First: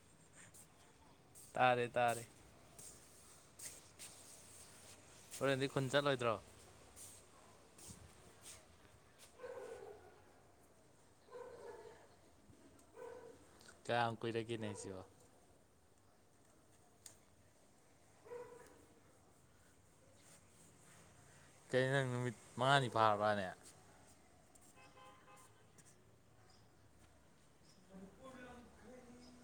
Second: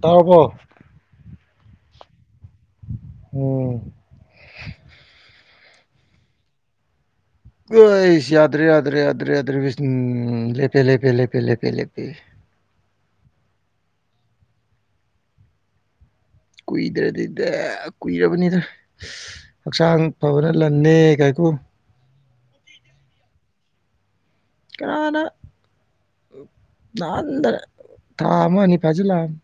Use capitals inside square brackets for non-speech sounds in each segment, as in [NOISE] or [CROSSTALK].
ꯇꯥꯔꯕꫭ ꯇꯥꯔꯦ ꯇꯥꯔꯦ ꯑꯩ꯫ ꯎꯝꯝ ꯍꯣꯔꯦꯟꯗꯤ ꯈꯨꯟꯗꯥ ꯆꯠꯂꯣꯏꯗ꯭ꯔꯣ ꯅꯪ ꯑꯁꯤ ꯌꯥꯗ꯭ꯔꯦ ꯌꯥꯗ꯭ꯔꯦ ꯌꯥꯗ꯭ꯔꯦ ꯌꯥꯗ꯭ꯔꯦ ꯏꯁ ꯂꯦꯄꯦ ꯂꯦꯄꯦ ꯂꯦꯄꯦ ꯂꯦꯄꯦ ꯂꯦꯄꯦ! ꯎ [INAUDIBLE] ꯀꯌꯥꯝ ꯀꯨꯏꯔꯒ°ꯅꯦꯁꯤꯕꯣ ꯀꯨꯏꯗ꯭ꯔꯤꯗ ꯀꯨꯏꯔꯕꯅꯤꯗ ꯍꯛꯆꯥꯡ ꯐꯕꯅ ꯂꯟꯅꯦ꯫ ꯀꯩꯅꫭ ꯅꯪ ꯅꯨꯃꯤꯠ ꯃꯉꯥꯅꯤ ꯐꯥꯔꯕ꯭ꯔꯥꯅꯦ? ꯑꯅ [UNINTELLIGIBLE] ꯅꯍꯥꯟ ꯅꯥ ꯊꯥ ꯑꯃꯥꯅꯤ ꯄꯖꯂꯛꯑꯕꯅꯤ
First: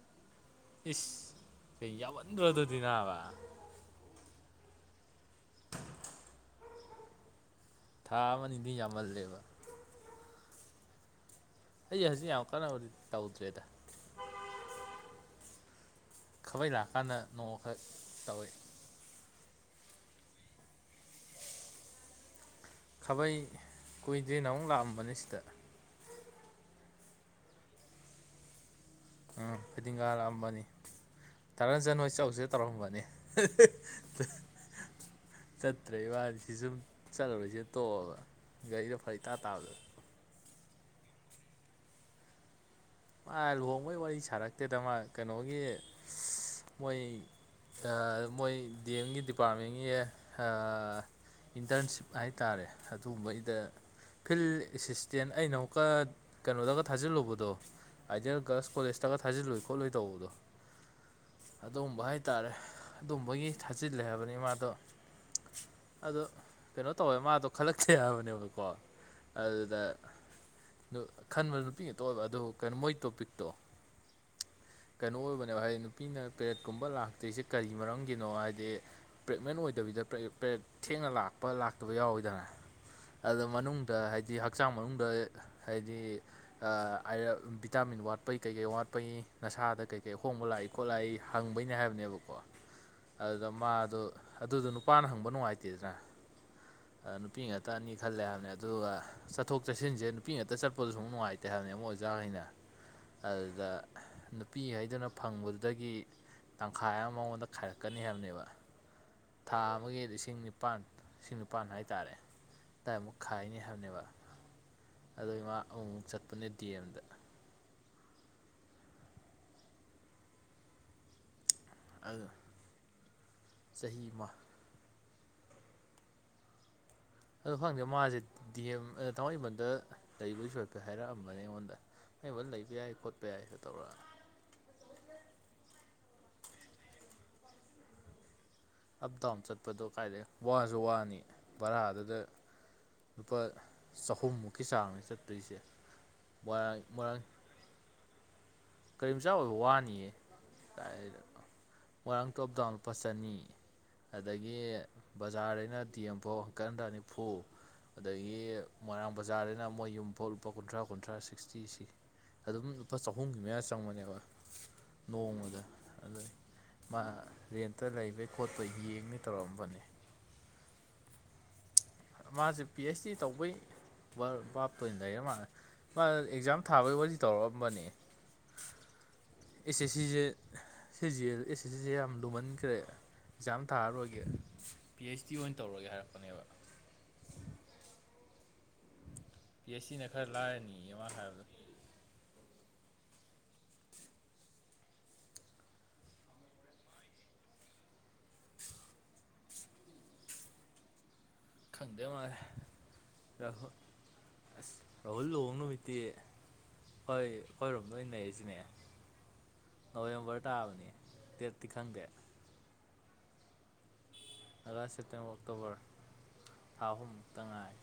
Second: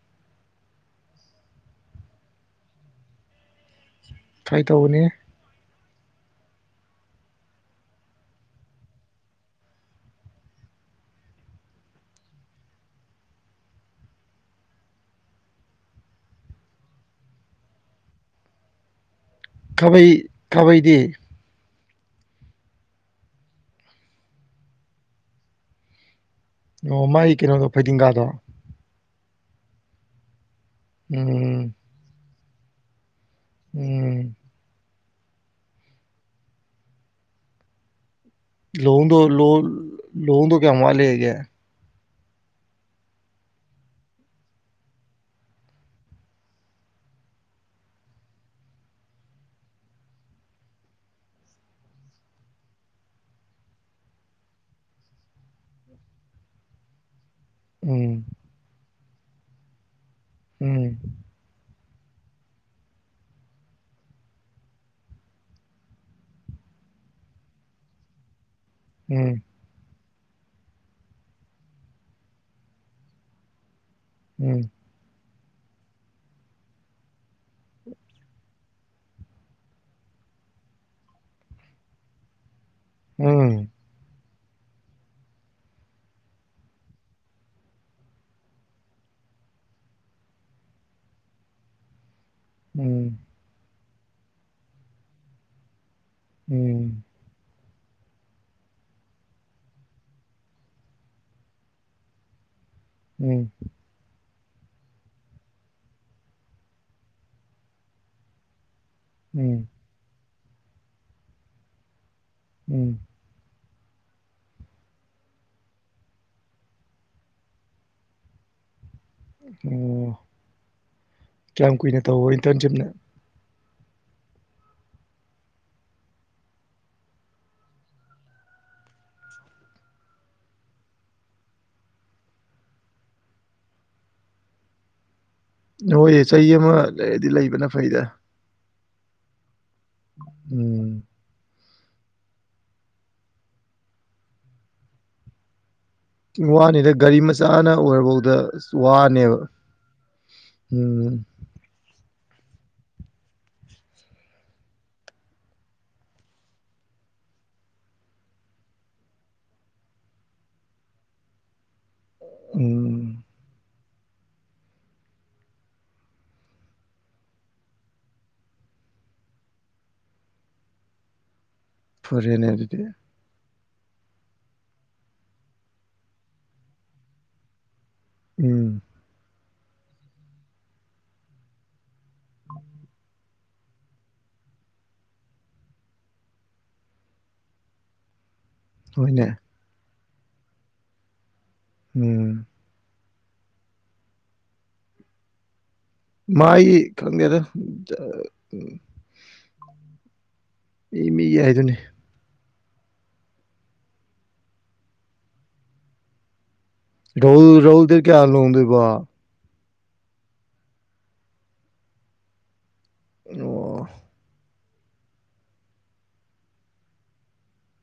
ꯏꯁ ꯌꯥꯃꯟ꯭ꯔꯣ ꯑꯗꯨꯗꯤ ꯅꯥꯕꯥ ꯐꯥꯒꯤ ꯇꯧꯕꯅꯦ ꯊꯥ ꯑꯃ ꯅꯤꯒꯤꯗꯤ ꯌꯥꯝꯃꯜꯂꯦꯕ ꯑꯩ ꯍꯧꯖꯤ ꯌꯥꯝ ꯀꯅꯥ ꯇꯥꯎꯗꯦꯗꯥ ꯈꯥꯕꯩ ꯂꯥꯛꯑꯀꯥꯟꯗ ꯅꯣꯡꯃꯈꯛ ꯇꯧꯏ ꯈꯕꯩ ꯈꯕꯩꯗꯤ ꯈꯥꯕꯩ ꯀꯨꯏꯗ꯭ꯔꯤ ꯅꯍꯥꯟ ꯃꯨꯛ ꯂꯥꯛꯑꯝꯕꯅꯤ ꯁꯤꯗ ꯑꯣꯑ ꯃꯥꯒꯤ ꯀꯩꯅꯣ ꯐꯩꯗꯤꯡꯒꯥꯗꯣ ꯎꯝ ꯐꯩꯗꯤꯡꯒꯥꯥ ꯔꯥꯛꯑꯝꯕꯅꯤ ꯎꯝ ꯊꯥꯔꯅꯖꯟ ꯔꫭꯏꯗ ꯆꯧꯁꯤꯗ ꯇꯧꯔꯝꯕꯅꯤ ꯎꯝꯝ ꯆꯠꯇ꯭ꯔꯩ ꯏꯕꯥꯅꯤ ꯁꯨꯝ ꯆꯠꯂꯨꯔꯁꯦ ꯇꯣꯛꯑꯥꯕ ꯂꯍꯣꯡꯗꫭ ꯂꯣ ꯂꯍꯣꯡꯗꯣ ꯀꯌꯥꯝ ꯋꯥꯔꯤ ꯍꯥꯏꯒꯦ ꯃꯥ ꯂꯨꯍꯣꯡꯕꯒꯤ ꯋꯥꯔꯤ ꯁꯥꯔꯛꯇꯦꯗ ꯃꯥ ꯀꯩꯅꯣꯒꯤ ꯃꯣꯏꯒꯤ ꯃꯣꯏ ꯒꯤ ꯗꯤ ꯑ°ꯝꯒꯤ ꯗꯄꯥꯔꯠꯃꯦꯟꯒꯤ ꯏꯟꯇꯔꯟꯁꯤꯞ ꯍꯥꯏ ꯇꯥꯔꯦ ꯑꯗꯨꯒꯨꯝꯕꯒꯤ ꯐꯤꯜ ꯑꯦꯁꯤꯁꯇꯦꯟ ꯑꯩꯅ ꯑꯃꯨꯛꯀꯥ ꯀꯩꯅꯣꯗꯒꯥ ꯊꯥꯖꯤꯜꯂꯨꯕꯗꯣ꯫ ꯎꯝ ꯑꯥꯏꯗꯤꯜ ꯒꯔꯜꯁ ꯀꯣꯂꯦꯖꯇꯒ ꯊꯥꯜꯂꯨꯏ ꯈꯣꯠꯂꯨꯏ ꯇꯧꯕꯗꯣ꯫ ꯎꯝꯝ ꯑꯗꯨꯒꯕ ꯍꯥꯏꯇꯥꯔꯦ ꯑꯗꯨꯝꯕꯒꯤ ꯊꯥꯖꯤꯂꯨꯏ ꯍꯥꯏꯕꯅꯤ ꯃꯥꯗꯣ ꯑꯗꯣ ꯀꯩꯅꯣ ꯇꯧꯋꯦ ꯃꯥꯗꯣ ꯈꯜꯂꯛꯇ° ꯍꯥꯏꯕꯅꯦꯕꯥ ꯀꯣ ꯎꯝ ꯑꯗꯨꯗ ꯈꯟꯕ ꯅꯨꯄꯤꯒꯩ ꯇꫭꯛꯍꯔꯒ ꯑꯗꯨꯒ ꯀꯩꯅꫭ ꯃꫭꯏ ꯇꯣ ꯄꯤꯛꯇꯣ ꯎꯝꯝ ꯀꯩꯅꯣ ꯑꯣꯏꯕꯅꯦꯕꯥ ꯍꯥꯏꯗꯤ ꯅꯨꯄꯤꯅ ꯄꯦꯔꯦꯠꯀꯨꯝꯕ ꯂꯥꯛꯇ꯭ꯔꯤꯁꯦ ꯀꯔꯤ ꯃꯔꯝꯒꯤꯅꯣ ꯍꯥꯏꯗꯤ ꯄ꯭ꯔꯦꯒꯅꯦꯟ ꯑꫭꯏꯗꯕꯤꯗ ꯊꯦꯡꯅ ꯂꯥꯛꯄ ꯂꯥꯛꯇꯕ ꯌꯥꯎꯋꯤꯗꯅ ꯑꯗꯣ ꯎꯝ ꯃꯅꯨꯡꯗ ꯍꯥꯏꯗꯤ ꯍꯛꯆꯥꯡ ꯍꯛꯆꯥꯡ ꯃꯅꯨꯡꯗ ꯍꯥꯏꯗꯤ ꯚꯤꯇꯥꯃꯤꯟ ꯋꯥꯠꯄꯩ ꯀꯩꯀꯩ ꯋꯥꯠꯄꯒꯤꯅꫭ ꯗꯨ ꯅꯁꯥꯗ ꯀꯩ ꯀꯩ ꯑꯍꯣꯡꯕ ꯂꯥꯛꯏ ꯈꯣꯠ ꯂꯥꯛꯏ ꯍꯪꯕꯩꯅꯦ ꯍꯥꯏꯕꯅꯦꯕꯀꯣ ꯎꯝ ꯑꯗꯨꯗ ꯃꯥ꯫ ꯑꯗꯣ ꯑꯗꯨꯗꯣ ꯅꯨꯄꯥꯅ ꯍꯪꯕ ꯅꯨꯡꯉꯥꯏꯇꯦꯗꯅꯥ꯫ ꯎꯝ ꯇꯅꯤ ꯈꯜꯂꯦ ꯍꯥꯏꯕꯅꯤ ꯑꯗꯨꯒ ꯆꯠꯊꯣꯛ ꯆꯠꯁꯤꯟꯁꯦ ꯅꯨꯄꯤ ꯉꯥꯛꯇ ꯆꯠꯄꯗꯁꯨ ꯁꯨꯝꯛ ꯅꯨꯡꯉꯥꯏꯇꯦ ꯍꯥꯏꯕꯅꯦ ꯑꯃꯨꯛ ꯑꯣꯖꯥꯈꯩꯅ ꯫ ꯎꯝ ꯑꯗꯨꯗꯥ ꯑꯍꯥꯝ ꯅꯨꯄꯤ ꯍꯥꯏꯗꯨꯅ ꯐꯪꯕꯗꯨꯗꯒꯤ ꯇꯪꯈꯥꯏ ꯑꯃ ꯃꯉꯣꯟꯗ ꯈꯥꯏꯔꯛꯀꯅꯤ ꯍꯥꯏꯕꯅꯦꯕꯥ ꯊꯥ ꯎꯝ ꯑꯃꯒꯤ ꯂꯤꯁꯤꯡ ꯅꯤꯄꯥꯜ ꯂꯤꯁꯤꯡ ꯅꯤꯄꯥꯜ ꯍꯥꯏꯇꯥꯔꯦ ꯎꯝ ꯑꯗꯨꯋꯥꯏ ꯃꯨꯛ ꯈꯥꯏꯅꯤ꯫ ꯍꯥꯏꯕꯅꯦꯕ ꯑꯗꯨ ꯏꯃꯥ ꯑꯃꯨꯛꯛ ꯆꯠꯄꯅꯤ ꯗꯤ ꯑꯦꯝꯗ ꯑꯣꯑꯣ ꯀꯌꯥꯝ ꯀꯨꯏꯅ ꯑꯗꯨ ꯇꯧꯕ ꯏꯟꯇꯔꯟꯁꯤꯞꯅꯣ꯫ ꯆꯍꯤ ꯑꯃ꯫ ꯑꯗ ꯐꯪꯗꯦ ꯃꯥꯁꯦ ꯗꯤ ꯑꯦꯝ ꯊꯥꯡꯃꯩꯕꯟꯗ ꯂꯩꯕꯗꯨ ꯁꯄ ꯍꯥꯏꯔꯛꯑꯝꯕꯅꯦ ꯑꯩꯉꯣꯟꯗ꯫ ꯑꯩ ꯍ ꯂꯩꯕ ꯌꯥꯏ ꯈꯣꯠꯄ ꯌꯥꯏꯁꯨ ꯇꯧꯔꯛꯑꯅꯤ ꯅꯣꯏ ꯆꯍꯤ ꯑꯃ ꯂꯩꯗꯤ ꯂꯩꯕꯅ ꯐꯩꯗ ꯑꯞ ꯗꯥꯎꯟ ꯆꯠꯄꯗꯣ ꯀꯥꯏꯗꯩ ꯋꯥꯁꯨ ꯎꯝ ꯋꯥꯅꯤ ꯚꯔꯥꯗꯨꯗ ꯂꯨꯄꯥ ꯆꯍꯨꯝꯃꯨꯛꯀꯤ ꯆꯥꯡꯅꯦ ꯆꯠꯇꯣꯏꯁꯦ ꯃꯣꯏꯔꯥꯡ ꯋꯥꯅꯤꯗ ꯒꯥꯔꯤ ꯃꯣꯏꯔꯥꯡ ꯃꯆꯥꯅ ꯑꯣꯏꯔꯐꯥꯎꯗ ꯀꯔꯤꯝꯆꯥ ꯑꯣꯏꯕ ꯋꯥꯅꯤꯌꯦ ꯀꯥꯏ ꯎꯝ ꯃꯣꯏꯔꯥꯡ ꯇꯣꯞ ꯗꯥꯎꯟ ꯂꯨꯄꯥ ꯆꯅꯤ ꯑꯗꯒꯤ ꯕꯖꯥꯔꯗꯩꯅ ꯇꯤ ꯑꯦꯝꯐꯥꯎ ꯍꯀꯗ ꯅꯤꯐꯨ ꯑꯗꯒꯤ ꯃꯣꯏꯔꯥꯡ ꯕꯖꯥꯔꯗꯅ ꯃꯣꯏ ꯌꯨꯝꯐꯥꯎ ꯂꯨꯄꯥ ꯀꯨꯟꯊ꯭ꯔꯥ ꯀꯨꯟꯊ꯭ꯔꯥ ꯁꯤꯛꯁꯇꯤ ꯁꯤ ꯑꯗꯨꯝ ꯂꯨꯄꯥ ꯎꯝ ꯆꯍꯨꯝꯒꯤ ꯃꯌꯥꯁꯤ [INAUDIBLE] ꯅꯣꯡꯃꯗ ꯑꯗꯨ ꯃꯥ ꯔꯦꯟꯇ ꯂꯩꯕꯩ ꯈꯣꯠꯄ ꯌꯦꯡꯅꯤ ꯇꯧꯔꯝꯕꯅꯦ [INAUDIBLE] ꯐꯔꯦꯅꯦ ꯃꯥꯁꯦ ꯑꯗꯨꯗꯤ ꯄꯤ ꯑꯩꯆ ꯗꯤ ꯇꯧꯕꯩ ꯄꯥꯞꯇꯣꯏꯅ ꯂꯩꯔ ꯃꯥꯜꯂꯦ ꯃꯥ ꯑꯦꯛꯖꯥꯝ ꯊꯥꯕꯒꯤ ꯋꯥꯔꯤꯗꯤ ꯇꯧꯔꯛꯑꯝꯕꯅꯦ ꯎꯝ ꯑꯦꯁꯦ ꯁꯤꯁꯦ ꯁꯤꯁꯦ ꯑꯦꯁ ꯑꯦ ꯁꯤꯁꯦ ꯌꯥꯝ ꯂꯨꯃꯟꯈ꯭ꯔꯦ ꯑꯦꯛꯖꯥꯝ ꯊꯥꯔꯔꯣꯏꯒꯦ ꯄꯤ ꯑꯩꯩꯆ ꯗꯤ ꯑꯣꯏꯅ ꯇꯧꯔꯒꯦ ꯍꯥꯏꯔꯛꯄꯅꯦꯕ ꯍꯅꯦ ꯄꯤ ꯑꯩꯆ ꯁꯤꯅ ꯈꯔ ꯂꯥꯏꯔꯅꯤꯌꯦꯃ ꯍꯥꯏꯕꯗ ꯎꯝ ꯃꯥꯒꯤ ꯈꯗꯦ ꯑꯗꯨ ꯏ ꯃꯤ ꯌꯥꯏꯗꯨꯅꯦ ꯔꯍꯨꯜ ꯑꯁ ꯔꯥꯍꯨꯜ ꯂꯍꯣꯡ ꯅꯨꯃꯤꯠꯇ ꯔꯍꯜ ꯔꯍꯜꯗ ꯀꯌꯥ ꯍꯜ ꯍꯗ ꯋꯥ ꯅꯣꯕꯦꯝꯕꯔ ꯇꯥꯕꯅꯤ ꯗꯦꯠꯇꯤ ꯈꯪꯗꯦ ꯑꯗꯨꯒ ꯑꯥꯒꯁ ꯁꯦꯞꯇꯦꯝꯕꯔ ꯑꯣꯛꯇꯣꯕꯔ ꯊꯥ ꯑꯍꯨꯝ ꯇ ꯉꯥꯏ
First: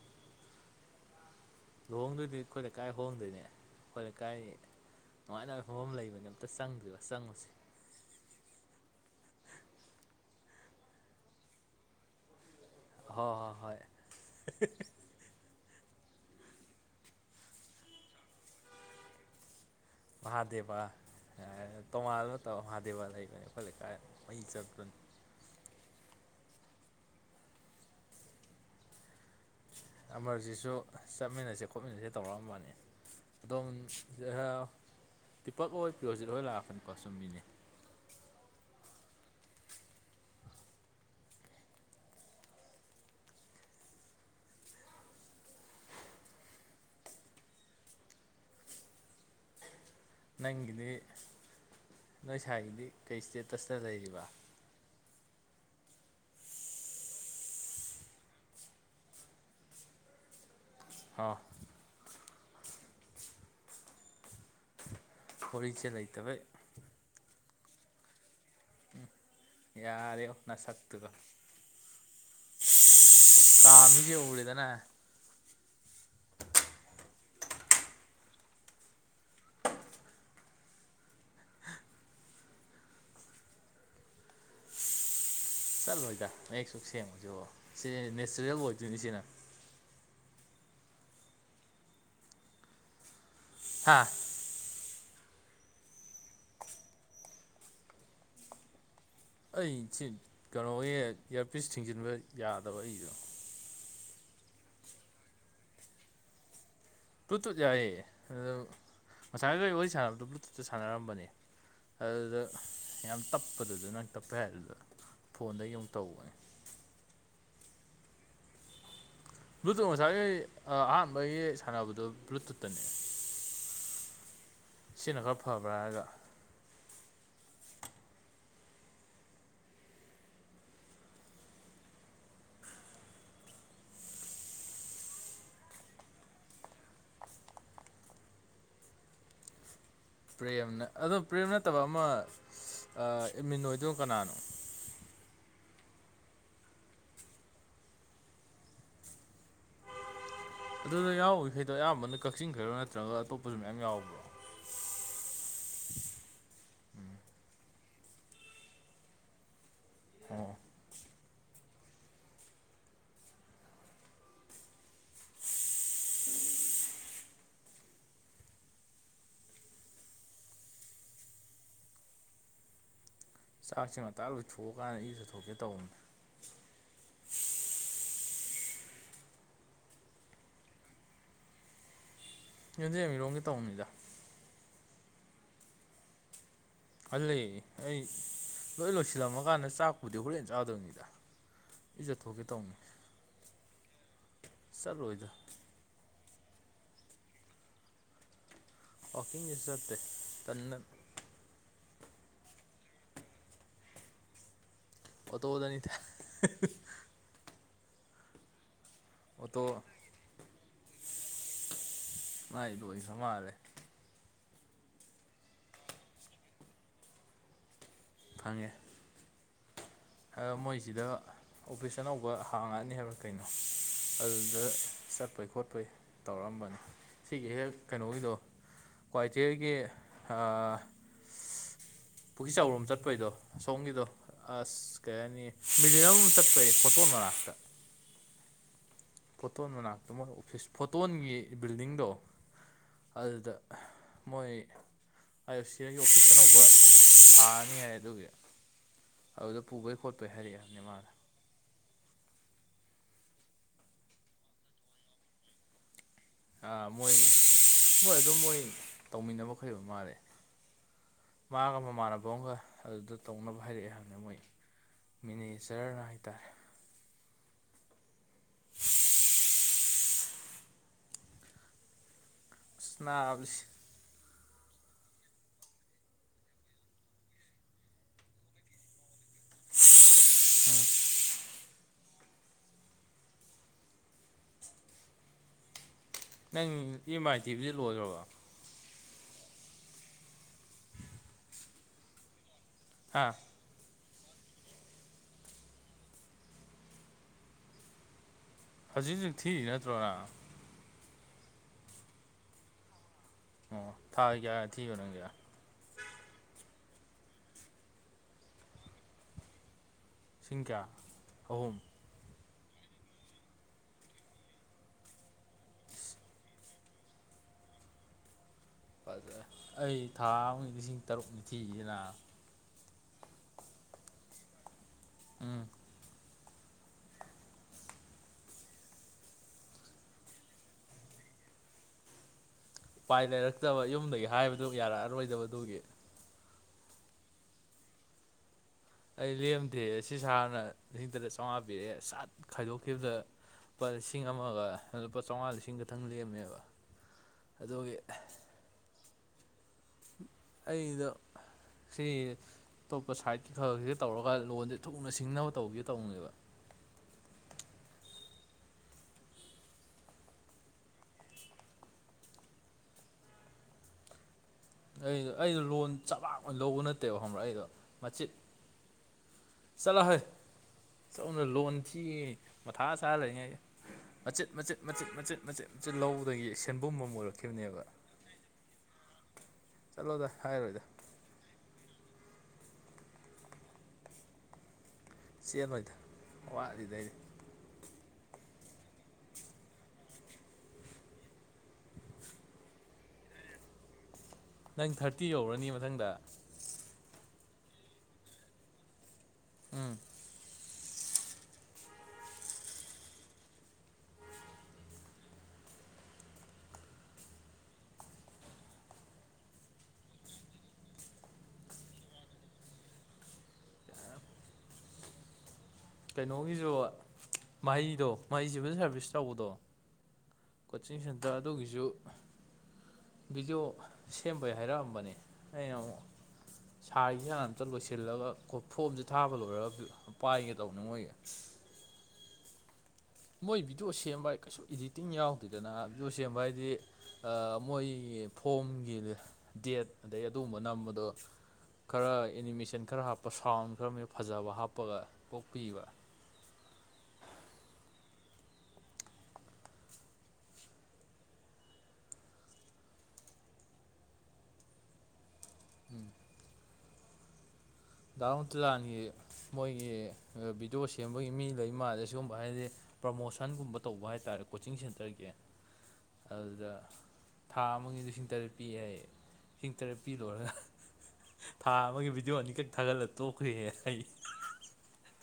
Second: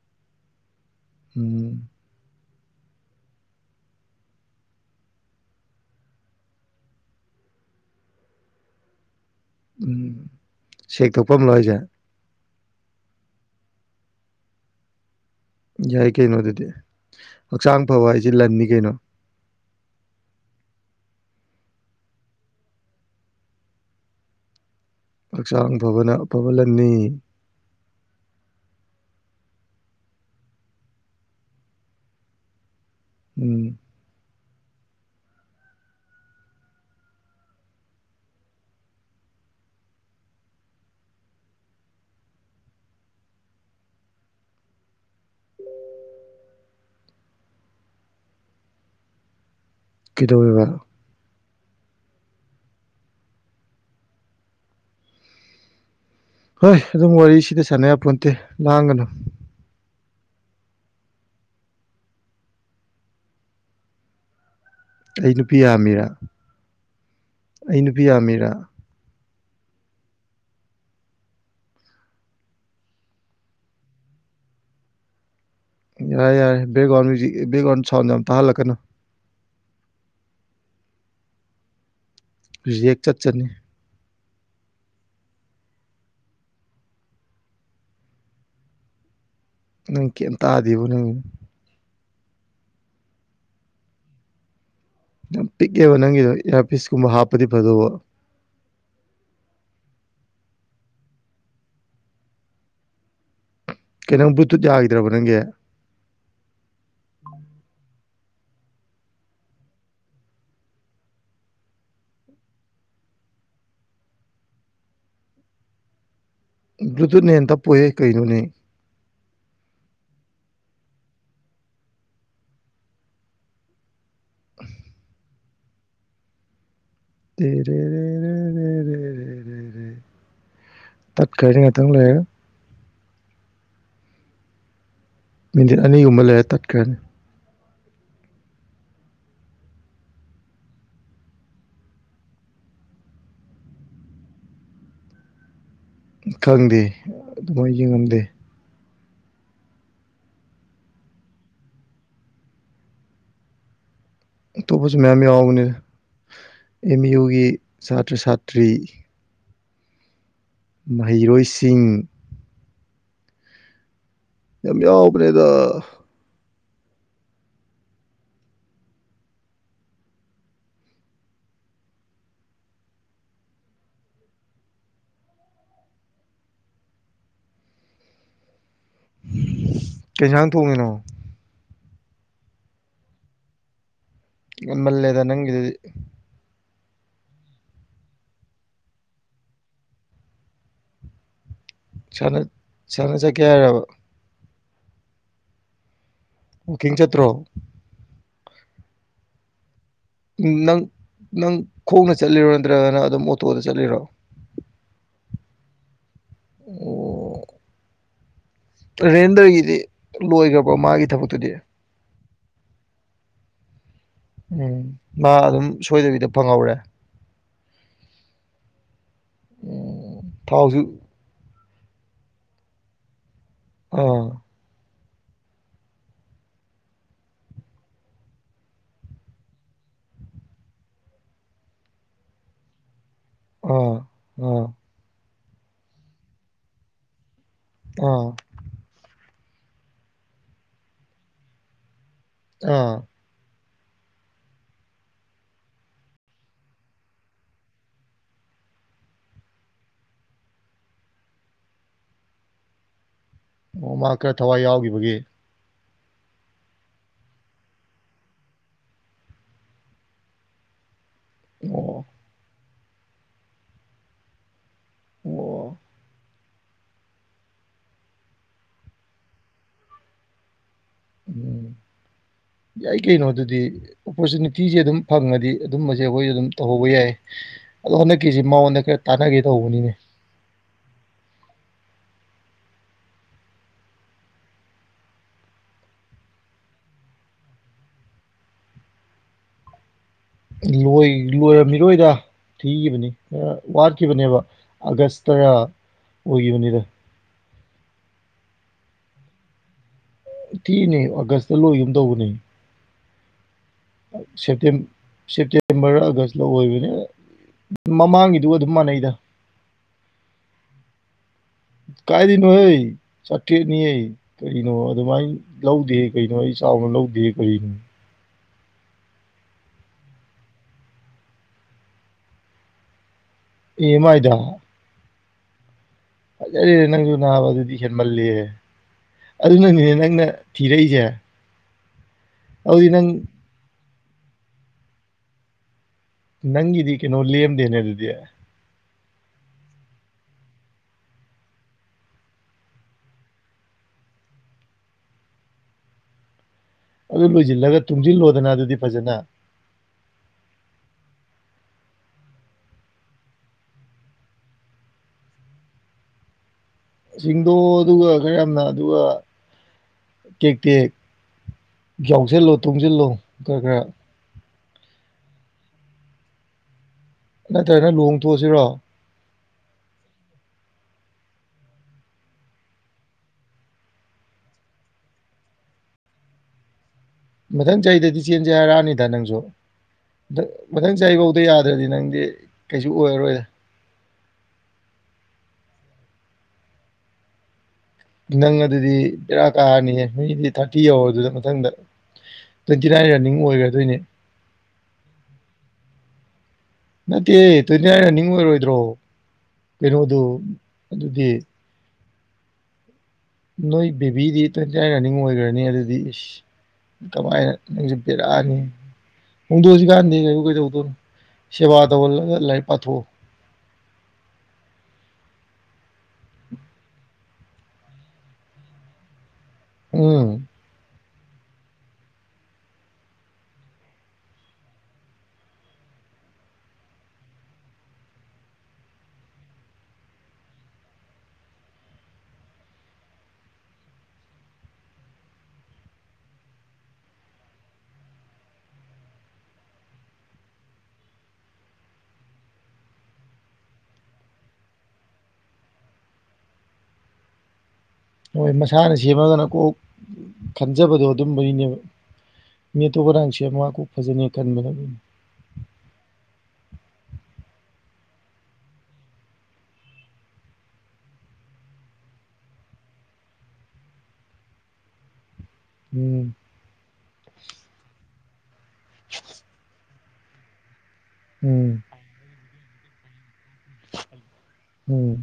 ꯎꯝ ꯂꯨꯍꯣꯡꯗꯣꯏꯗꯤ ꯑꯩꯈꯣꯏ ꯂꯩ ꯀꯥꯏ ꯍꯣꯡꯗꯣꯏꯅꯦ ꯑꯩꯈꯣꯏ ꯂꯩ ꯀꯥꯏ ꯅꯨꯡꯉꯥꯏ ꯉꯕ ꯃꯐꯝ ꯑꯃ ꯂꯩꯕꯅꯤ ꯑꯝꯇ ꯆꯪꯗ꯭ꯔꯤꯕ ꯆꯪꯉꯨꯁꯦ ꯎꯝ ꯁꯦꯛꯛꯇꯣꯛꯐꯝ ꯂꯣꯏꯁꯦ ꯍꯣꯏ ꯍꯣꯏ ꯍꯣꯏ ꯌꯥꯏ ꯀꯩꯅꯣꯗꯨꯗꯤ ꯍꯛꯆꯥꯡ ꯐꯕ ꯍꯥꯏꯁꯦ ꯂꯟꯅꯤ ꯀꯩꯅꯣ ꯃꯍꯥꯗꯦꯕ ꯌꯥ ꯇꯣꯉꯥꯜ ꯑꯃ ꯇꯧ ꯃꯍꯥꯗꯦꯕ ꯂꯩꯕꯅꯦ ꯑꯩꯈꯣꯏ ꯂꯩꯀꯥꯏ ꯃꯩ ꯆꯠꯇ꯭ꯔꯨꯅꯤ ꯍꯛꯆꯥꯡ ꯐꯕꯅ ꯑꯐꯕ ꯂꯟꯅꯤ ꯑꯃꯔꯖꯤꯁꯨ ꯆꯠꯃꯤꯟꯅꯁꯦ ꯈꯣꯠꯃꯤꯟꯅꯁꯦ ꯇꯧꯔꯛꯑꯝꯕꯅꯤ ꯎꯝ ꯑꯗꯨꯝ ꯌꯥꯍ ꯄꯤꯄꯛ ꯑꯣꯏ ꯄ꯭ꯔꯣꯖꯤꯠ ꯍꯣꯏ ꯂꯥꯛꯄꯅꯤꯀꯣ ꯁꯨꯝ ꯃꯤꯅꯦ ꯀꯩꯗꯧꯋꯦꯕ ꯅꯪꯒꯤꯗꯤ ꯅꯣꯏ ꯏꯁꯥꯒꯤꯗꯤ ꯀꯩ ꯏꯁꯇꯦꯇꯁꯇ ꯂꯩꯔꯤꯕ ꯍꯣꯏ ꯑꯗꯨꯝ ꯋꯥꯔꯤꯁꯤꯗ ꯁꯥꯟꯅꯅꯕꯄꯣꯟ ꯅꯠꯇꯦ ꯂꯥꯡꯒꯅꯨ ꯍ ꯑꯩ ꯅꯨꯄꯤ ꯐꯨꯔꯤꯠꯁꯦ ꯌꯥꯝꯃꯤꯔꯥ ꯂꯩꯇꯕꯩ ꯑꯩ ꯅꯨꯄꯤ ꯌꯥꯝꯃꯤꯔꯥ ꯌꯥꯔꯦ ꯑꯣꯅ ꯁꯛꯇꯨꯒ ꯀꯥꯃꯤꯁꯔ ꯎꯌꯦꯗꯅ ꯌꯥꯔꯦ ꯌꯥꯔꯦ ꯕꯦꯛꯒ꯭ꯔꯥꯎꯟ ꯕꯦꯛꯒ꯭ꯔꯥꯎꯟ ꯁꯥꯎꯟ ꯌꯥꯝ ꯇꯥꯍꯜꯂꯛꯀꯅꯨ ꯔꯤꯌꯦꯛ ꯆꯠꯆꯅꯤ ꯆꯠꯂꯣꯏꯗ ꯍꯦꯛ ꯁ ꯁꯦꯡꯉꯨꯁꯤ ꯑꯣ ꯁꯤ ꯅꯦꯆꯔꯦꯜ ꯑꯣꯏꯗꯣꯏꯅꯤ ꯁꯤꯅ ꯅꯪ ꯀꯦ ꯇꯥꯗꯦꯕ ꯅꯪ ꯍꯥꯥ ꯅꯪ ꯄꯤꯛꯑꯦꯕ ꯅꯪꯒꯤꯗꯣ ꯏꯌꯥꯔ ꯄꯤꯁꯀꯨꯝꯕ ꯍꯥꯞꯄꯗꯤ ꯐꯗ ꯑꯩ ꯀꯩꯅꯣꯒꯤ ꯏꯌꯥꯔꯄꯤꯁ ꯊꯤꯡꯖꯤꯟꯕ ꯌꯥꯗꯕ ꯑꯩꯗꯣ ꯀꯩꯅꯣ ꯕ꯭ꯂꯨꯇꯨꯠ ꯌꯥꯈꯤꯗ꯭ꯔꯕ ꯅꯪꯒꯤ ꯕ꯭ꯂꯨꯇꯨꯊ ꯌꯥꯑꯌꯦ [UNINTELLIGIBLE] ꯉꯁꯥꯏꯒ ꯋꯥꯔꯤ ꯁꯥꯟꯅꯕꯗ ꯕ꯭ꯂꯨꯇꯨꯠꯇ ꯁꯥꯟꯅꯔꯝꯕꯅꯤ ꯑꯗꯨꯗ ꯌꯥꯝ ꯇꯞꯄꯗꯨꯗ ꯅꯪ ꯇꯞꯄꯦ ꯍꯥꯏꯗꯨꯗ ꯐꯣꯟꯗꯒꯤ ꯑꯃꯨꯛ ꯇꯧꯕꯅꯤ ꯕ꯭ꯂꯨꯇꯨꯠꯅ ꯍꯦꯟ ꯇꯄꯣꯛꯑꯦ ꯀꯩꯅꯣꯅꯦ ꯕ꯭ꯂꯨꯇꯨꯠ ꯃꯁꯥꯏꯒꯤ ꯑꯍꯥꯟꯕꯒꯤ ꯁꯥꯟꯅꯕꯗꯨ ꯕ꯭ꯂꯨꯇꯨꯠꯇꯅꯦ ꯁꯤꯅ ꯈꯔ ꯐꯕ꯭ꯔꯥ ꯍꯥꯏꯒ ꯔꯦ ꯔꯦ ꯔꯦ ꯔꯦ ꯔꯦ ꯔꯦ ꯇꯠꯈꯔꯅꯤ ꯉꯥꯛꯇꯡ ꯂꯩꯔꯒ ꯃꯤꯅꯤꯠ ꯑꯅꯤꯒꯨꯝꯕ ꯂꯩꯔ ꯇꯠꯈ꯭ꯔꯅꯤ ꯄ꯭ꯔꯦꯝꯅ ꯑꯗꯣ ꯄ꯭ꯔꯦꯝ ꯅꯠꯇꯕ ꯑꯃ ꯏꯃꯤꯟ ꯑꯣꯏꯗꯣꯏꯅꯣ ꯀꯅꯥꯅꯣ [UNINTELLIGIBLE] ꯈꯪꯗꯦ ꯑꯗꯨꯃꯥꯏꯅ ꯌꯦꯡꯉꯝꯗꯦ ꯑꯗꯨꯗ ꯌꯥꯎꯋꯤ ꯐꯩꯗꯣ ꯑꯌꯥꯝꯕꯅ ꯀꯛꯆꯤꯡ ꯈꯔꯣ ꯅꯠꯇ꯭ꯔꯒ ꯑꯇꯣꯞꯄꯁꯨ ꯃꯌꯥꯝ ꯌꯥꯎꯕ꯭ꯔꯣ ꯑꯇꯣꯄꯁꯨ ꯃꯌꯥꯃ ꯌꯥꯎꯕꯅꯤꯗ ꯑꯦꯝ ꯌꯨꯒꯤ ꯁꯥꯇ꯭ꯔ ꯁꯥꯇ꯭ꯔꯤ ꯑꯣꯝ ꯃꯍꯩꯔꯣꯏꯁꯤꯡ ꯌꯥꯝ ꯌꯥꯎꯕꯅꯦꯗ ꯆꯥꯛꯁꯤ ꯉꯅꯇ ꯂꯣꯏꯊꯣꯛꯑ ꯀꯥꯟꯗ ꯏꯔꯨ ꯊꯣꯛꯣꯛꯀꯦ ꯇꯧꯕꯅꯦ ꯀꯩꯁꯥꯡ ꯊꯣꯡꯉꯤꯅꯣ ꯌꯣꯟꯗꯦꯝ ꯏꯔꯣꯝꯒꯤ ꯇꯧꯅꯤꯗ ꯉꯜꯃꯜꯂꯦꯗ ꯅꯪꯒꯤꯗꯨꯗꯤ ꯍꯜꯂꯛ ꯑꯩ ꯂꯣꯏ ꯂꯣꯏꯁꯤꯜꯂꯝꯃꯀꯥꯟꯗ ꯆꯥꯛꯄꯨꯗꯤ ꯍꯣꯔꯦꯟ ꯆꯥꯗꯧꯅꯤꯗ ꯏ ꯁꯥꯟꯅ ꯆꯠꯊꯣꯛꯀꯦ ꯆꯠꯀꯦ ꯍꯥꯏꯔꯕ ꯆꯠ ꯂꯣꯏꯗ ꯀꯡ ꯆꯠ꯭ꯔꯣ ꯋꯥꯀꯤꯡ ꯅꯪ ꯅꯪ ꯈꯣꯡꯅ ꯆꯠꯂꯤꯔꯣ ꯅꯠꯇ꯭ꯔꯒꯅ ꯑꯗꯨꯝ ꯑꯣꯇꯣꯗ ꯆꯠꯂꯤꯔꯣ ꯑꯣ ꯇꯣ ꯑꯣꯗꯅꯤꯗ ꯑꯣ ꯑꯣꯇꯣ ꯔꯦꯟꯗꯔꯒꯤꯗꯤ ꯂꯣꯏꯈ꯭ꯔꯕ ꯃꯥꯒꯤ ꯊꯕꯛꯇꯨꯗꯤ ꯃꯥꯏ ꯂꯣꯏꯕ ꯃꯥꯔꯦ ꯎꯝ ꯃꯥ ꯑꯗꯨꯝ ꯁꯣꯏꯗꯕꯤꯗ ꯐꯪꯍꯧꯔꯦ ꯐꯪꯉꯦ ꯎꯝ ꯊꯥꯎꯁꯨ ꯃꯣꯏꯁꯤꯗ ꯑꯣꯐꯤꯁ ꯑꯅꯧꯕ ꯍꯥꯡꯉꯛꯑꯅꯤ ꯍꯥꯏꯕ ꯀꯩꯅꯣ ꯑꯥ ꯑꯗꯨꯗ ꯆꯠꯄꯩ ꯈꯣꯠꯄꯩ ꯇꯧꯔꯛꯑꯝꯕꯅꯤ ꯁꯤꯒꯤ ꯍꯦꯛ ꯀꯩꯅꯣꯒꯤꯗꯣ ꯀ꯭ꯋꯥꯊꯤꯒꯤ ꯄꯨ꯭ꯔꯤ ꯆꯥꯎꯔꯣꯝ ꯆꯠ ꯆꯠꯄꯩꯗꯣ ꯑꯥ ꯁꯣꯝꯒꯤꯗꯣ ꯑꯥ ꯑꯁ ꯀꯩ ꯍꯥꯏꯅꯤ ꯃꯤꯂꯤꯅꯝ ꯑꯃ ꯆꯠꯄꯩ ꯐꯣꯇꯣ ꯃꯔꯅꯥꯛꯇ ꯑꯥ ꯐꯣꯇꯣꯟ ꯃꯅꯥꯛꯇ ꯃ ꯑꯣꯐꯤꯁ ꯐꯣꯇꯣꯟꯒꯤ ꯕꯤꯜꯗꯤꯡꯗꯣ ꯑꯥ ꯑꯗꯨꯗ ꯃꯣꯏ ꯑꯥꯏ ꯑꯦꯐ ꯁꯤ ꯑꯥꯏꯒꯤ ꯑꯣꯐꯤꯁꯇꯅꯧꯕ ꯐꯥꯅꯤ ꯍꯥꯏ ꯑꯗꯨꯒꯤ ꯑꯗꯨꯗ ꯄꯨꯕꯩ ꯈꯣꯠꯄꯩ ꯍꯥꯏꯔꯛꯑꯦꯕꯅꯤ ꯃꯥꯂꯦ ꯑꯣ ꯃꯥ ꯈꯔ ꯊꯋꯥꯏ ꯌꯥꯎꯈꯤꯕꯒꯦ ꯑꯥ ꯃꯣꯏ ꯃꯣꯏ ꯑꯗꯨꯝ ꯃꯣꯏ ꯇꯧꯃꯤꯟꯅꯕ ꯈꯣꯏꯕ ꯃꯥꯜꯂꯦ ꯃꯥꯒ ꯑꯣ ꯃꯃꯥꯟꯅꯕ ꯑꯃꯒ ꯑꯗꯨꯗ ꯇꯧꯅꯕ ꯍꯥꯏꯔꯛꯑꯦ ꯍꯪꯅ ꯃꯣꯏ ꯑꯣ ꯃꯤꯅꯦꯖꯔꯅ ꯍꯥꯏ ꯇꯔꯦ ꯎꯝ ꯌꯥꯏ ꯑꯁ ꯀꯩꯅꯣ ꯑꯗꯨꯗꯤ ꯅꯥꯕꯁꯤ ꯑꯣꯄꯣꯔꯆꯨꯅꯤꯇꯤ ꯎꯇꯤꯁꯦ ꯑꯗꯨꯝ ꯐꯪꯉꯗꯤ ꯑꯗꯨꯝꯕꯁꯦ ꯑꯩꯈꯣꯏꯁꯨ ꯑꯗꯨꯝ ꯇꯧꯍꯧꯕ ꯌꯥꯏ ꯑꯗꯣ ꯍꯟꯗꯛꯀꯤꯁꯦ ꯃꯥꯉꯣꯟꯗ ꯈꯔ ꯇꯥꯟꯅꯒꯦ ꯇꯧꯕ ꯅꯤꯅ ꯎꯝ ꯅꯪ ꯏꯦꯝ ꯑꯥꯏ ꯇꯤꯚꯗꯤ ꯂꯣꯏꯈ꯭ꯔꯕ ꯂꯣꯏꯔꯝꯃꯤꯔꯣꯏꯗ ꯊꯤꯈꯤꯕꯅꯤ ꯍꯥ ꯀꯛꯈꯤꯕꯅꯦꯕ ꯑꯥꯒꯁ ꯇꯔꯥ ꯑꯣꯏꯈꯤꯕꯅꯤꯗ ꯍꯧꯖꯤꯛ ꯍꯧꯖꯤꯛ ꯊꯤꯔꯤ ꯅꯠꯇ꯭ꯔꯣꯅ ꯊꯤꯅꯦ ꯑꯒꯁꯇ ꯂꯣꯏꯒ ꯑꯃ ꯇꯧꯕꯅꯦ ꯑꯣ ꯊꯥ ꯦꯇ ꯀꯌꯥ ꯊꯤꯕ ꯅꯪꯒꯤ ꯁꯦꯞꯇꯦꯝꯕꯔ ꯑꯥꯒꯁ ꯂ ꯑꯣꯏꯕꯅꯤ ꯃꯃꯥꯡꯒꯤꯗꯨꯒ ꯑꯗꯨꯝ ꯃꯥꯟꯅꯩꯗ ꯁꯤꯡꯀ꯭ꯌꯥ ꯑꯍꯨꯝ ꯀꯩꯅꯣ ꯑꯩ ꯆꯥꯇꯦꯠꯅꯤꯑ ꯀꯩꯅꯣ ꯑꯗꯨꯃꯥꯏꯅ ꯂꯧꯗꯦ ꯀꯩꯅꯣ ꯑꯩ ꯆꯥꯎꯅ ꯂꯧꯗꯦ ꯑꯣꯏꯔꯤꯅꯤ ꯐꯖꯦ ꯑꯩ ꯊꯥ ꯑꯃ ꯂꯤꯁꯤꯡ ꯇꯔꯨꯛ ꯅꯤꯊꯤꯁꯤꯅ ꯑꯦꯃꯥꯏꯗ ꯎꯝ ꯅꯥꯕ ꯑꯗꯨꯁꯟ ꯃꯜꯜꯂꯤꯦ ꯑꯗꯨꯅꯅꯤꯅꯦ ꯅꯪꯅ ꯊꯤꯔꯛꯏꯁꯦ ꯑꯗꯨꯗꯤ ꯅꯪ ꯎꯄꯥꯏ ꯂꯩꯔꯛꯇꯕ ꯌꯨꯝꯗꯒꯤ ꯍꯥꯏꯕꯗꯨ ꯌꯥꯔꯛꯑꯔꯣꯏꯗꯕꯗꯨꯒꯤ ꯅꯪꯗ ꯀꯦꯩꯅꯣ ꯂꯝꯗꯦꯅꯦ ꯑꯗꯨꯗꯦ ꯑꯩ ꯂꯦꯝꯗꯦ ꯑꯁꯤ ꯁꯥꯔꯅ ꯂꯤꯁꯤꯡ ꯇꯔꯥ ꯆꯥꯝꯃꯉꯥ ꯄꯤꯔꯛꯑꯦ ꯑ ꯁꯠ ꯈꯥꯏꯗꯣꯛꯈꯤꯕꯗ ꯂꯨꯄꯥ ꯂꯤꯁꯤꯡ ꯑꯃꯒ ꯂꯨꯄꯥ ꯆꯥꯝꯃꯉꯥ ꯂꯤꯁꯤꯡ ꯈꯛꯇꯪ ꯂꯦꯝꯃꯦꯕ ꯑꯗꯨ ꯂꯣꯏꯁꯤꯜꯂꯒ ꯑꯗꯨꯒꯤ ꯇꯨꯡꯁꯤꯜꯂꯣꯗꯅ ꯑꯗꯨꯗꯤ ꯐꯖꯅ ꯑꯩꯗꯣ ꯁꯤ ꯑꯇꯣꯞꯄ ꯁꯥꯏꯠꯀꯤ ꯈꯔꯁꯤꯒ ꯇꯧꯔꯒ ꯂꯣꯟꯁꯦ ꯊꯨꯅ ꯁꯤꯡꯅꯕ ꯇꯧꯒꯦ ꯇꯧꯅꯦꯕ ꯁꯤꯡꯗꯣ ꯑꯗꯨꯒ ꯈꯔ ꯌꯥꯝꯅ ꯑꯗꯨꯒ ꯀꯦꯛ ꯇꯦꯛ ꯌꯥꯎꯁꯜꯂꯣ ꯇꯨꯡꯁꯤꯜꯂꯣ ꯈꯔ ꯈꯔ ꯑꯩ ꯑꯩꯗ ꯂꯣꯟ ꯆꯕꯥꯛꯅ ꯂꯧꯕ ꯅꯠꯇꯦ ꯅꯠꯇ꯭ꯔꯒꯅ ꯂꯨꯍꯣꯡꯊꯣꯛꯑꯁꯤꯔꯣ ꯆꯠꯂ ꯍꯣꯏ ꯆꯅ ꯂꯣꯟ ꯊꯤ ꯃꯊꯥ ꯁꯥꯔ ꯂꯩꯔꯤꯉꯩꯁ ꯃꯆꯦꯠ ꯃꯆꯦꯠ ꯃꯆꯦꯠ ꯃꯆꯦꯠ ꯃꯆꯦꯠ ꯃꯆꯦꯠ ꯂꯧꯕꯗꯒꯤ ꯁꯦꯟꯕꯨꯝ ꯑꯃ ꯃꯊꯪ ꯑꯣꯏꯔꯛꯈꯤꯕꯅꯦꯕ ꯆꯍꯤꯗꯗꯤ ꯆꯦꯟꯁꯦ ꯍꯥꯏꯔꯛꯑꯅꯤꯗ ꯅꯪꯁꯨ ꯆꯠꯂꯣꯗ ꯍꯥꯏꯔꯣꯏꯗ ꯃꯊꯪ ꯆꯍꯤꯐꯧꯗ ꯌꯥꯗ꯭ꯔꯗꯤ ꯅꯪꯗꯤ ꯀꯩꯁꯨ ꯑꯣꯏꯔꯔꯣꯏꯗ ꯆꯦꯟꯕꯣꯏꯗ ꯋꯥꯠꯂꯤꯗꯩꯗꯤ ꯅꯪ ꯑꯗꯨꯗꯤ ꯕꯦꯔꯥ ꯀꯥꯔꯅꯤꯌꯦ ꯃꯤꯗꯤ ꯊꯥꯔꯇꯤ ꯌꯧ ꯑꯗꯨꯗ ꯃꯊꯪꯗ ꯇ꯭ꯋꯦꯟꯇꯤ ꯅꯥꯏꯟ ꯔꯟꯅꯤꯡ ꯑꯣꯏꯈ꯭ꯔꯗꯣꯏꯅꯦ ꯅꯪ ꯊꯥꯔꯇꯤ ꯌꯧꯔꯅꯤ ꯃꯊꯪꯗ ꯅꯠꯇꯦ ꯇ꯭ꯋꯦꯟꯇꯤ ꯅꯥꯏꯟ ꯔꯟꯅꯤꯡ ꯑꯣꯏꯔꯣꯏꯗ꯭ꯔꯣ ꯎꯝ ꯀꯩꯅꯣꯗꯨ ꯑꯗꯨꯗꯤ ꯅꯣꯏ ꯕꯦꯕꯤꯗꯤ ꯇ꯭ꯋꯦꯟꯇꯤ ꯅꯥꯏꯟ ꯔꯥꯅꯤꯡ ꯑꯣꯏꯈ꯭ꯔꯅꯤ ꯑꯗꯨꯗꯤ ꯏꯁ ꯀꯃꯥꯏ ꯄꯔꯥꯅꯤ ꯍꯣꯡꯗꯣꯛꯑꯁꯤ ꯀꯥꯟꯥꯟꯗꯦ ꯀꯩ ꯀꯩꯗꯧꯗꯣꯏꯅꯣ ꯁꯦꯕꯥ ꯇꯧꯍꯜꯂꯒ ꯂꯥꯏꯔꯤꯛ ꯄꯥꯊꯣꯛꯑꯣ ꯀꯩꯅꯣꯒꯤꯁꯨ ꯃꯍꯩꯗꯣ ꯃꯍꯩꯁꯤꯕꯨ ꯁꯥꯔꯚꯤꯁ ꯇꯧꯕꯗꯣ ꯎꯝ ꯇꯤꯡ ꯁꯟꯇ ꯑꯗꯨꯒꯤꯁꯨ ꯚꯤꯗꯤꯑꯣ ꯁꯦꯝꯕꯩ ꯍꯥꯏꯔꯛꯑꯝꯕꯅꯦ ꯑꯩꯅ ꯑꯃꯨꯛ ꯁꯥꯒꯤꯁꯤ ꯑꯝꯇ ꯂꯣꯏꯁꯤꯜꯂꯒ ꯐꯣꯝꯁꯦ ꯊꯥꯕ ꯂꯣꯏꯔꯒ ꯄꯥꯏ ꯂꯥꯎꯅꯉꯏ ꯃꯣꯏ ꯚꯤꯗꯤꯑꯣ ꯁꯦꯝꯕ ꯀꯩꯁꯨ ꯏꯗꯤꯇꯤꯡ ꯌꯥꯎꯗꯣꯏꯗꯅ ꯚꯤꯗꯤꯑꯣ ꯁꯦꯝꯕ ꯍꯥꯏꯗꯤ ꯃꯣꯏ ꯐꯣꯝꯒꯤ ꯗꯦꯠ ꯑꯗꯩ ꯑꯗꯨꯒꯨꯝꯕ ꯅꯝꯕꯗꯣ ꯈꯔ ꯑꯦꯅꯤꯃꯦꯁꯟ ꯈꯔ ꯍꯥꯞꯄ ꯁꯥꯎꯟ ꯈꯔꯅ ꯐꯖꯕ ꯍꯥꯞꯄꯒ ꯀꯣꯛꯄꯤꯕ [INAUDIBLE] ꯍꯣꯏ ꯃꯁꯥꯅ ꯁꯦꯝꯃꯒꯅ ꯀꯣꯛ ꯈꯟꯖꯕꯗꯣ ꯑꯗꯨꯝꯕꯒꯤꯅꯦꯕ ꯃꯤꯇꯣ ꯉꯔꯥꯡꯁꯦ ꯃꯥꯀ ꯐꯖꯅꯤ ꯀꯟꯕꯔꯅꯤ ꯎꯝ ꯗꯥꯎꯟ ꯇꯨ ꯂꯥꯟꯒꯤ ꯃꯣꯏꯒꯤ ꯚꯤꯗꯤꯑꯣ ꯁꯦꯝꯕꯒꯤ ꯃꯤ ꯂꯩ ꯃꯥꯜꯂꯦ ꯁꯤꯒꯨꯝꯕ ꯍꯥꯏꯔꯗꯤ ꯄ꯭ꯔꯃꯣꯁꯟꯒꯨꯝꯕ ꯇꯧꯕ ꯍꯥꯏꯇꯥꯔꯦ ꯀꯣꯆꯤꯡ ꯁꯦꯟꯇꯔꯒꯤ ꯎꯝ ꯑꯗꯨꯗ ꯊꯥ ꯑꯃꯒꯤꯗꯤ ꯂꯤꯁꯤꯡ ꯇꯔꯦꯠ ꯄꯤ ꯌꯥ ꯂꯤꯁꯤꯡ ꯇꯔꯦꯠ ꯍꯥꯄꯤ ꯂꯣꯏꯔꯒ ꯎꯝ ꯊꯥ ꯑꯃꯒꯤ ꯚꯤꯗꯤꯑꯣ ꯑꯅꯤꯈꯛ ꯊꯥꯒꯠꯂꯛꯇꯣ ꯀꯨꯏꯦ ꯍꯥꯏ ꯎꯝ